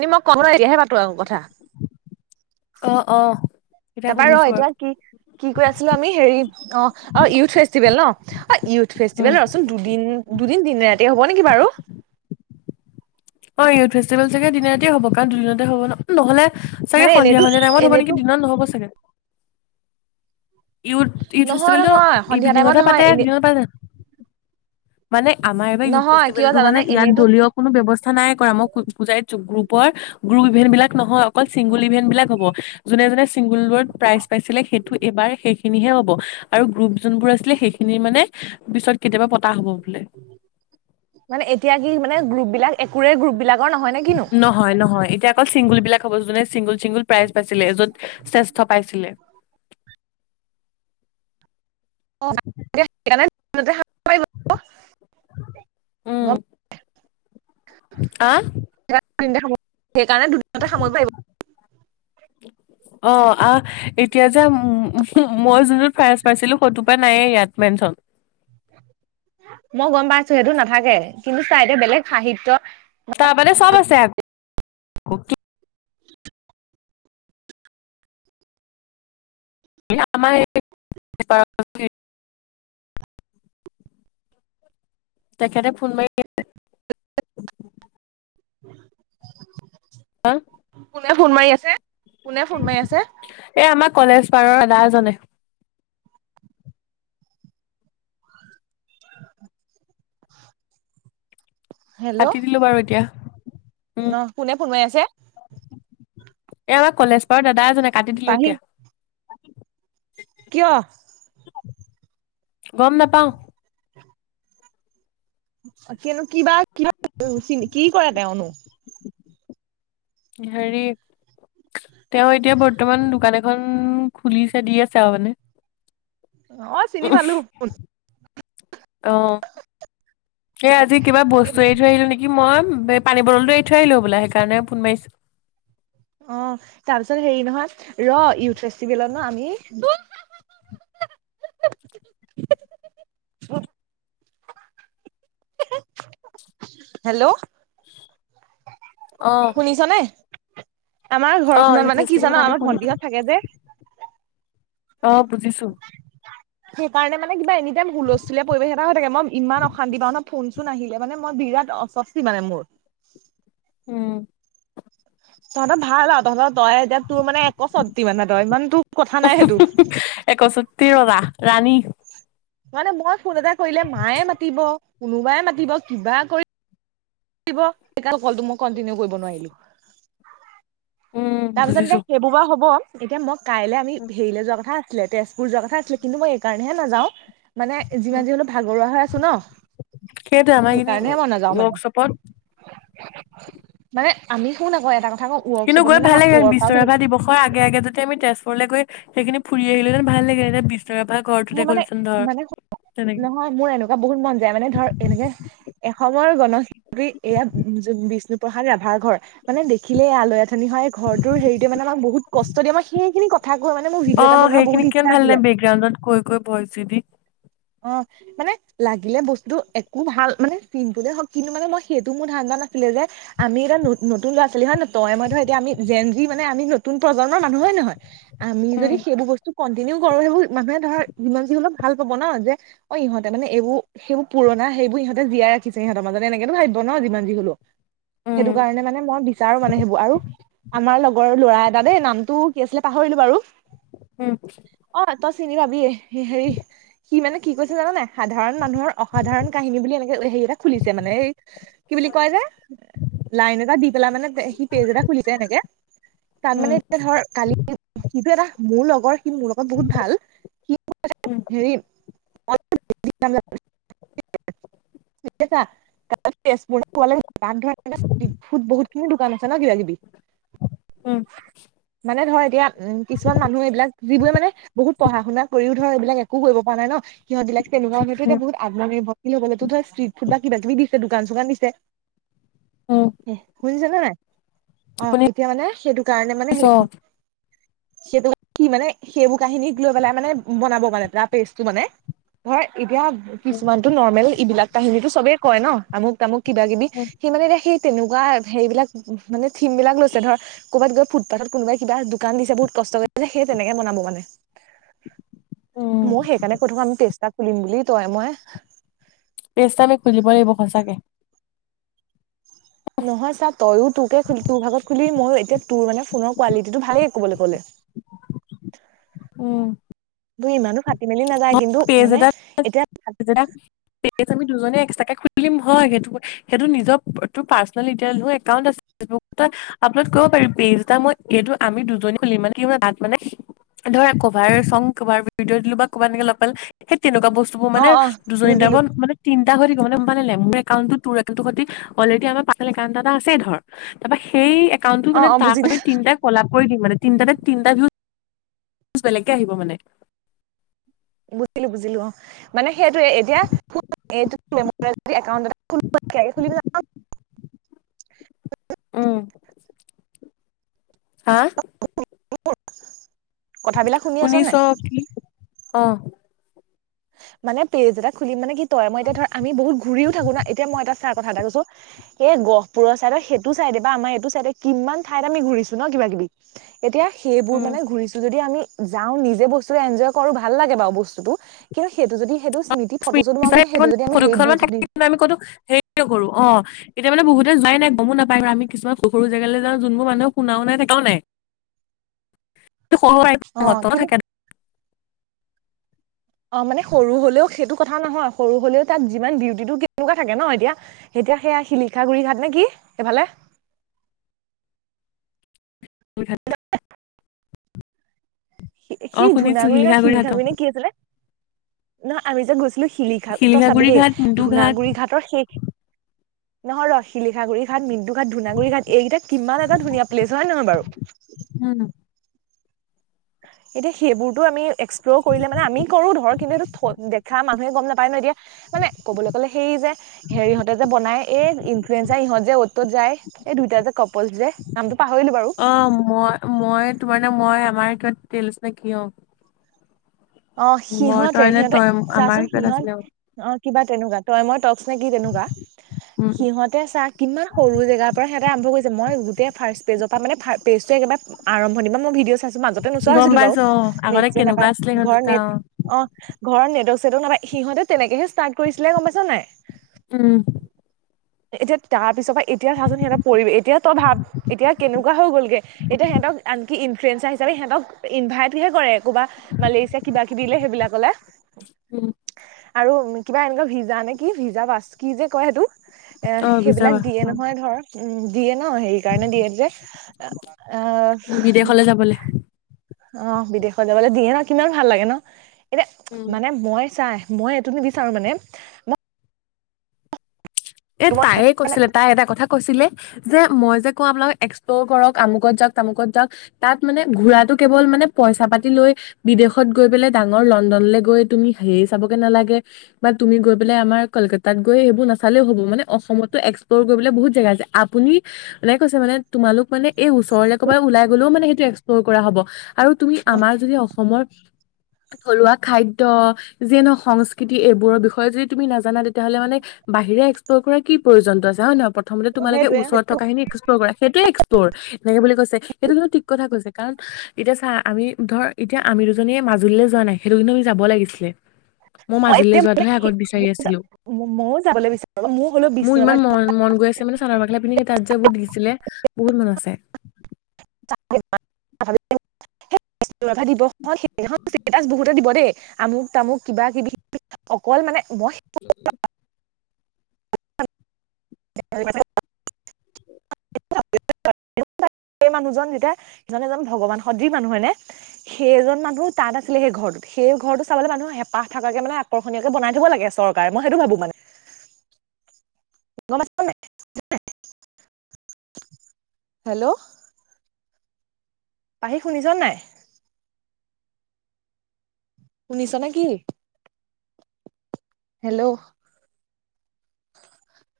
ধী মই কওঁ ন এতিয়াহে পাতো কথা অ অ এতিয়া তাপা ৰ শুনিছো বাৰু এতিয়া কি কি কৈ আছিলো আমি হেৰি অ আৰু ইয়উথ ফেষ্টিভেল ন। ইয়উথ উম ফেষ্টিভেল ৰচোন দুদিন। দুদিন দিনে ৰাতি হব নেকি বাৰু। অ ইউথ ফেষ্টিভেল চাগে দিনা ৰাতি হ'ব কাৰণ দুদিনতে হ'ব ন নহলে। চাগে মানে সন্ধিয়া এনেতো সন্ধিয়া টাইমট হব এনেতো নেকি দিনত নহব চাগে। ইথ ইউথ নহয় ফেষ্টিভেলটো নহয় সন্ধিয়া টাইমত ইভিনিঙতহে নহয় পাতে এনে দিনত পাতে ন। মানে আমাৰ এইবাৰ ইউথ নহয় কিয় ফেষ্টিভেলটো মানে জানানে ইয়াত এনেইতো দলীয় কোনো ব্যৱস্থা নাই কৰা মই বু বুজাই দিছো পৰ গুৰু ইভেন বিলাক নহয়। অকল চিংগুল ইভেন্ট বিলাক হব যোনে যোনে। চিংগুল ৱত প্ৰাইজ পাইছিলে সেইটো এইবাৰ। সেইখিনিহে হ'ব আৰু গ্ৰুপ। যোনবোৰ আছিলে সেইখিনি মানে পিছত কেতিয়াবা পতা হ'ব। বোলে মানে এতিয়া কি মানে গ্ৰুপ বিলাক একোৰে গ্ৰুপ বিলাক। নহয় নহয় এতিয়া অকল চিংগুল বিলাক হ'ব। জনে ছিংগল চিংগুল প্ৰাইজ পাইছিলে যত। শ্ৰেষ্ঠ পাইছিলে। অ। ম দে। [inaudible] [inaudible] আ। সেইকাৰণে দুদিনতে খাব পাৰিব। অ আহ এতিয়া যে মই যোনটো ফাৰচ পাইছিলো ফটো পা নাই ইয়াত মেনছন। মই গম পাইছো সেইটো নাথাকে কিন্তু চাইতে বেলেগ সাহিত্য। তাৰ মানে চব আছে। [inaudible] আমাৰে তেখেতে ফোন মাৰি। [inaudible] হা শ কোনে ফোন মাৰি আছে কোনে ফোন মাৰি আছে। এই আমাৰ কলেজ পাৰৰ এদাজনে। হেল্ল' কাটি দিলো বাৰু এতিয়া উম অ কোনে ফোন মাৰি আছে। এ আমাৰ কলেজ পঢ়া দাদা নে কাটি দিলোঁ পাহি এতিয়া। কিয়? গম নাপাওঁ। কিনো কিবা - কিবা [unintelligible] কি কৰে তেওঁনো? হেৰি তেওঁ এতিয়া বৰ্তমান দোকান এখন খুলিছে- দি আছে আৰু মানে। অ' চিনি পালোঁ। অ' সেই আজি কিবা বস্তু এৰি থৈ আহিলোঁ নে কি মই পানী বটলটো এৰি থৈ আহিলোঁ বোলে। সেইকাৰণে ফোন মাৰিছোঁ। অ' তাৰপিছত হেৰি নহয়, ৰ' ইউথ ফেষ্টিভেলত ন' আমি [unintelligible] অ [inaudible] হেল্ল'? অ', শুনিছ' নে? আমাৰ অ', ঘৰখনত ইউথ মানে কি ফেষ্টিভেলত জান'? আমি আমাৰ শুনিলো ভন্টিহত থাকে যে অ' বুজিছোঁ। সেইকাৰণে মানে কিবা এনি টাইম হুলস্থুলীয়া পৰিৱেশ এটা হৈ থাকে। মই ইমান অশান্তি পাওঁ ন', ফোন-চোন আহিলে। মানে মই বিৰাট অসস্তি মানে মোৰ। উম তহঁতৰ ভাল আৰু। তহঁতৰ তই এতিয়া তোৰ মানে এক স্বত্বি মানে, তই ইমানতো কথা নাই সেইটো। একষষ্ঠি ৰজা ৰাণী মানে মই ফোন এটা কৰিলে মায়ে মাতিব। কোনোবাই মাতিব, কিবা কৰি থাকিব। সেইকাৰণে কলটো মই কন্টিনিউ কৰিব নোৱাৰিলোঁ। উম তাৰ পিছতো যে বুজিছো। সেইবোৰ বাৰু হ'ব এতিয়া ম কাইলে আমি উম, হেৰিলৈ যোৱা কথা আছিলে, তেজপুৰ যোৱা কথা আছিলে। কিন্তু মই এইকাৰণেহে নাযাওঁ, মানে যিমান উম, যি হ'লো ভাগৰুৱা হৈ আছোঁ ন', সেইটোৱে আমাৰ এইখিনি সেইকাৰণেহে মই নাযাওঁ মানে। ৱৰ্কশ্বপত মানে আমি, শুন আকৌ এটা ক তাকো ৱৰ্কশ্বপত মানে বিশ্ব ৱৰ্কআউট ৰাভা দিৱসৰ আগে - আগে যদি আমি তেজপুৰলৈ গৈ, সেইখিনি ফুৰি আহিলে, ভাল লাগিলে হয়ৰে বি মোৰ মানে- মানে [unintelligible] তেনেকে নহয়। মোৰ এনেকুৱা বহুত মন যায়। মানে ধৰ এনেকে এসময়ৰ গণ শিল্পী এয়া বিষ্ণুপ্ৰসাদ ৰাভাৰ ঘৰ। মানে দেখিলেই আলৈ-আথনি হয়। এই ঘৰটোৰ হেৰিটোৱে মানে আমাক বহুত কষ্ট দিয়ে। মই সেইখিনি ক অ' সেইখিনি কিমান ভাল লা- বেকগ্ৰাউণ্ডত কৈ। ক ভইচচি দি [unintelligible] অ মানে লাগিলে বস্তুটো একো ভাল মানে চিন্পুল হওক কিন্তু মানে মই সেইটো মোৰ ধান দা নাছিলে যে আমি এতিটা নতুন ল'ৰা ছোৱালী হয় ন তই মই ধৰ এতিয়া আমি জেন যি মানে আমি নতুন প্ৰজন্মৰ মানুহ হয় নহয়। আমি উম যদি সেইবোৰ বস্তু কণ্টিনিউ কৰো দেখুন মানুহে ধৰা যিমান যি নহওঁক ধৰ ভাল পাব ন যে অ ইহঁতে মানে এইবোৰ সেইবোৰ পুৰণা সেইবোৰ ইহঁতে জীয়াই ৰাখিছে ইহতৰ মাজতে এনেকেতো ভাবিব ন যিমান যি হলো। সেইটো উম কাৰণে মানে মই বিচাৰো মানে সেইবোৰ আৰু আমাৰ লগত লগৰ ল'ৰা এটা দেই নামটো কি আছিলে পাহৰিলো বাৰু উম অ তই চিনি পাবিএ হেৰি কি মানে কৈছে জানে সাধাৰণ মানুহৰ অসাধাৰণ কাহিনী বুলি এনেকে হেৰি এটা খুলিছে মানে এই কি বুলি কয় যে লাইন এটা দি পেলা মানে সি পেজ এটা খুলিছে এনেকে তাত উম মানে এতিয়া ধৰ কালি সিটো এটা মোৰ লগৰ স মোৰ লগত বহুত ভাল স উম হেৰি বহুত খিনি দোকান আছে ন কিবা কিবি [unintelligible] উম এনে ধৰ এতিয়া উম কিছুমান মানুহ এইবিলাক যিবোৰে মানে বহুত পঢ়া শুনা কৰিও ধৰ এইবিলাক একো কৰিব পোৱা নাই ন সিহতবিলাক তেনেকুৱা উম হয়তোত বহুত আত্মনিৰ্ভৰশীল তাৰ ত তই ষ্ট্ৰিট ফুড বা কিবা কিবি দিছে দোকান চুকান দিছে উম শুনিছানে নাই অঁ শুনি এতিয়া মানে সেইটো কাৰণে মানে পিছত হেৰি সেইটো কি মানে সেইবোৰ কাহিনী লৈ পেলাই মানে বনাব মানে তাত পেইজতো মানে ধৰক ই এতিয়া কিছুমানতো নৰ্মেল এইবিলাক কাহিনীতটো চবেই কয় ন আমুক তামুক কিবা কিবি উম সি মানে দে সেই তেনেকুৱা হেৰিবিলাক মানে থিম বিলাক লৈছে ধৰ ক'ৰবাত গৈ ফুটপাথত কোনোবাই কিবা দোকান দিছে বহুত কষ্ট কৰিছে সেই তেনেকে বনাব মানে উম, মোৰ সেইকাৰণ কৈ থাকো আমি তে তাক খুলিম বুলি তই মই পেজ এটা আমি খুলিব লাগিব সচাঁকে নহয় ছা তইয়ো তোকে তোৰ ভাগত খুলি মই এতিয়া তোৰ মানে ফোনৰ কোৱালিটিটো ভালেই ক'বলৈ ক'লে উম তোৰ ইমানো ফাটি মেলি নাযায়। কিন্তু পেছ এটা, মানে এতিয়া পেছ এটা, আমি দুজনীয়ে এক্সট্ৰাকে - খুলিম হয় সেইটো, সেইটো নিজৰ ৰিপ্ৰেজেণ্টেটিভ নিজৰ একাউণ্ট আছে লৈ আপলড কৰিব পাৰি পেজ এটা মই এইটো আমি দুজনীয়ে খুলিম মানে ধৰ কভাৰ চং কভাৰ ভিডিও দিলো হয় [unintelligible] সেইটো- তেনেকুৱা বস্তু বোৰ অ মানে, অ দুজনি বুজিলো মানে তি- সেই [inaudible] মোৰ একাউণ্টটো তোৰ [inaudible] অলৰেডি আমাৰ পাৰ্চনেল একাউণ্ট এটা আছে ধৰ, তাৰ পৰা সেই এ একাউণ্টটো অ মানে অ তাৰ বুজিলো আগতে তিনিটা কলা- কৰি দিম মানে, তিনিটা তিনিটা ভিও- বেলেগকে আহিব মানে। বুজিলো, বুজিলো, অ। মানে সেইটোৱে এতিয়া [inaudible] এইকাউট [inaudible] উম। হা। [inaudible] কথাবিলাক শুনি আছ শুনিছ নে? কি অ। মানে পেজ এটা খুলি মানে কি- ত মই এতিয়া ধৰ, আমি বহুত ঘুৰিও থাকো না এতিয়া মই এটা চা- কথা এটা কৈছো, সেই গহপুৰৰ চাইডৰ সেইটো চাইডে বা আমাৰ এইটো চাইডে কিমান ঠাইত আমি ঘুৰিছো ন কিবা কিবি এতিয়া সেইবোৰ উম মানে ঘূৰিছোঁ যদি আমি- যাওঁ নিজে বস্তু এঞ্জয় কৰো ভাল লাগে বাৰু বস্তুটো কিয় সেইটো যদি সেইটো- স্মৃতি ফটো চটো মাৰো কিন্তু ্ম সেইটো যদি আমি হেৰি দি থাকে দিম কিন্তু আমি কতো হেৰি নকৰো অ [inaudible] এতিয়া মানে বহুতে যোৱাই নাই গমো নাপায় ন আমি কিছুমান সৰু সৰু জেগালৈ যাওঁ যোনবোৰ মানুহক শুনাও নাই দেখাও নাই। অ সহত কি থাকে [inaudible] অ মানে সৰু হলেও সেইটো কথাও নহয়, সৰু হলেও তাত যিমান বিউটিটো কেনেকুৱা থাকে ন এতিয়া, এতিয়া সেয়া শিলিখা গুৰি ঘাট নে কি সেইফালে- [inaudible] অ সি শুনিছো ধূনাগুৰি ন ঘাট শিলিখাগুৰি নে কি আছিলে? ন আমি যে গৈছিলো- শিলিখা তই চাবি শিলিখাগুৰি দেই, ঘাট মুদু ঘাট ধুনাগুৰি ঘাটৰ শেষ- নহয় ৰ শিলিখাগুৰি ঘাট, মি- ঘাট, ধুনাগুৰি ঘাট এইকেইটা কিমান এটা ধুনীয়া প্লেছ হয় নে নহয় বাৰু। উম এতিয়া সেইবোৰতো আমি- এক্সপ্লৰ কৰিলে মানে আমি কৰো ধৰক কিন্তু এইটো থ দেখা মানুহে গম নাপায় - পাই ন দিয়া- মানে ক'বলৈ গ'লে সেই যে হেৰি ইহতে যে বনাই এই ইনফ্লুএন্সাৰ ইহঁত যে অটতত যায় এই দুইটা যে ক অ মই মই তোমাৰনে মই আমাৰ তেলছ নে কিয় অ সিহঁতে সিহঁতে তই আমাৰ চাচোন কিবা এটা সিহঁত আছিলে অ কিবা তেনেকুৱা তই মই ত নে কি তেনেকুৱা উম সিহঁতে চা কিমান সৰু জেগাৰ পৰা সিহঁতে আৰম্ভ কৰি মই গোটেই ফাৰ্ষ্ট পেজৰ পৰা মানে পেজ টো একেবাৰে আৰম্ভনিৰ পৰা মই ভিডিঅ' চাইছো মাজতে নোচোৱা গম হৈছিলো বাৰু পাইছো অ আগতে কেনেকুৱা নাপাই আছিলে সিহঁত ঘৰ দুটা অ নেট অ ঘৰত নেটৱৰ্ক চেটৱৰ্ক নাপাই সিহঁতে তেনেকে ইষ্টত কৰিছিলে গম পাইচ নাই উম এতিয়া তাৰ পিছৰ পৰা এতিয়া চাচোন সিহঁতৰ পৰি এতিয়া তই ভাব এতিয়া কেনেকুৱা হৈ গ'লগে এতিয়া সিহঁতক আনকি ইনফ্লোএন্সাৰ হিচাপে সিহঁতক ইনভাইটহে কৰে কবা মালেচিয়া কিবা কিবি সেইবিলাক কলে উম আৰু কিবা এনেকুৱা ভিজা নে কি ভিজা পাচ কি যে কয় সেইটো এ অ ভিজা সেইবিলাক দিয়ে নহয় ধৰ উ ন সেইকাৰণে দিয়ে যে এ বিদেশলৈ যাবলৈ অ বিদেশতলে যাবলে দিয়ে ন কিমান ভাল লাগে ন এতিয়া উম মানে মই চাই মই এইটো নিবিচাৰো মানে মই এ তাই কৈছিলে তাই এটা কথা কৈছিলে যে মই যে আকৌ আপোনাক এক্সপ্লৰ কৰক আমুকত যাওক তামুকত যাওঁক তাত মানে ঘোৰাটো কেৱল মানে পইচা পাতি লৈ বিদেশত গৈ পেলাই ডাঙৰ লণ্ডনলৈ গৈ তুমি হেৰি চাবকে নালাগে বা তুমি গৈ পেলাই আমাৰ কলকাতাত গৈ সেইবোৰ নাচালেও হ'ব মানে অসমতে এক্সপ্লৰ কৰিবলৈ বহুত জেগা আছে আপোনি এনে কৈছে মানে তোমালোক মানে এই ওচৰত ওলাই গলেও মানে সেইটো এক্সপ্লৰ কৰা হব আৰু তুমি অ আমাৰ যদি অসমৰ থলুৱা খাদ্যয় যিয়ে নহওক সংস্কৃতি এইবোৰৰ বিষয়ে যদি তুমি নাজানা তেতিয়াহ'লে মানে বাহিৰে এক এক্সফ্লৰত কৰা কি প্ৰয়োজনটো আছে হয় নহয় প্ৰথম তোমালোকে সেইটোয়ে ওচৰত থকা খিন এক্সপ্লৰ কৰা সেইোৱে এক্সপ্লৰ এনে বুলি কৈছে সেইটো কিন্তু ঠিক কথা কৈছে কাৰণ এতিয়া চা আমি ধৰ এতিয়া আমি দুজনীয়ে মাজুলীলৈ যোৱা নাই সেইটো কিন্তু যাব লাগিছিলে মই অ মাজুলীলৈ এতিয়া মানে যোৱাটোহে সে আগত বিচাৰি আছিলো ময়ো যাবলৈ বিচাৰো হলেও মোৰ বিষ্ণুৰাভা ইমান মন মন গৈ আছে মানে চাদৰৰ মেখেলা পিন্ধি সে তাত যে বহুত দিখিছিলে বহুত মনত আছে ৰাভা দিৱস দিনাখন বহুতে দিব দেই আমুক তামুক কিবা কিবি অকল মানে উম উম ় [unintelligible] সেই মানুহজন যেতিয়া এজন এজন ভগৱান সদৃ মানুহ হয়নে সেই এজন মানুহো তাত আছিলে সেই ঘৰটোত সেই ঘৰটো চাবলৈ মানুহ হেঁপাহ থকাকে মানে আকৰ্ষণীয়কে বনাই থব লাগে চৰকাৰে মই সেইটো ভাবো মানে। গল আছেনে যে হেল্লো' পাহি শুনিছ নে নাই শুনিছ নেকি? হেল্লো' অ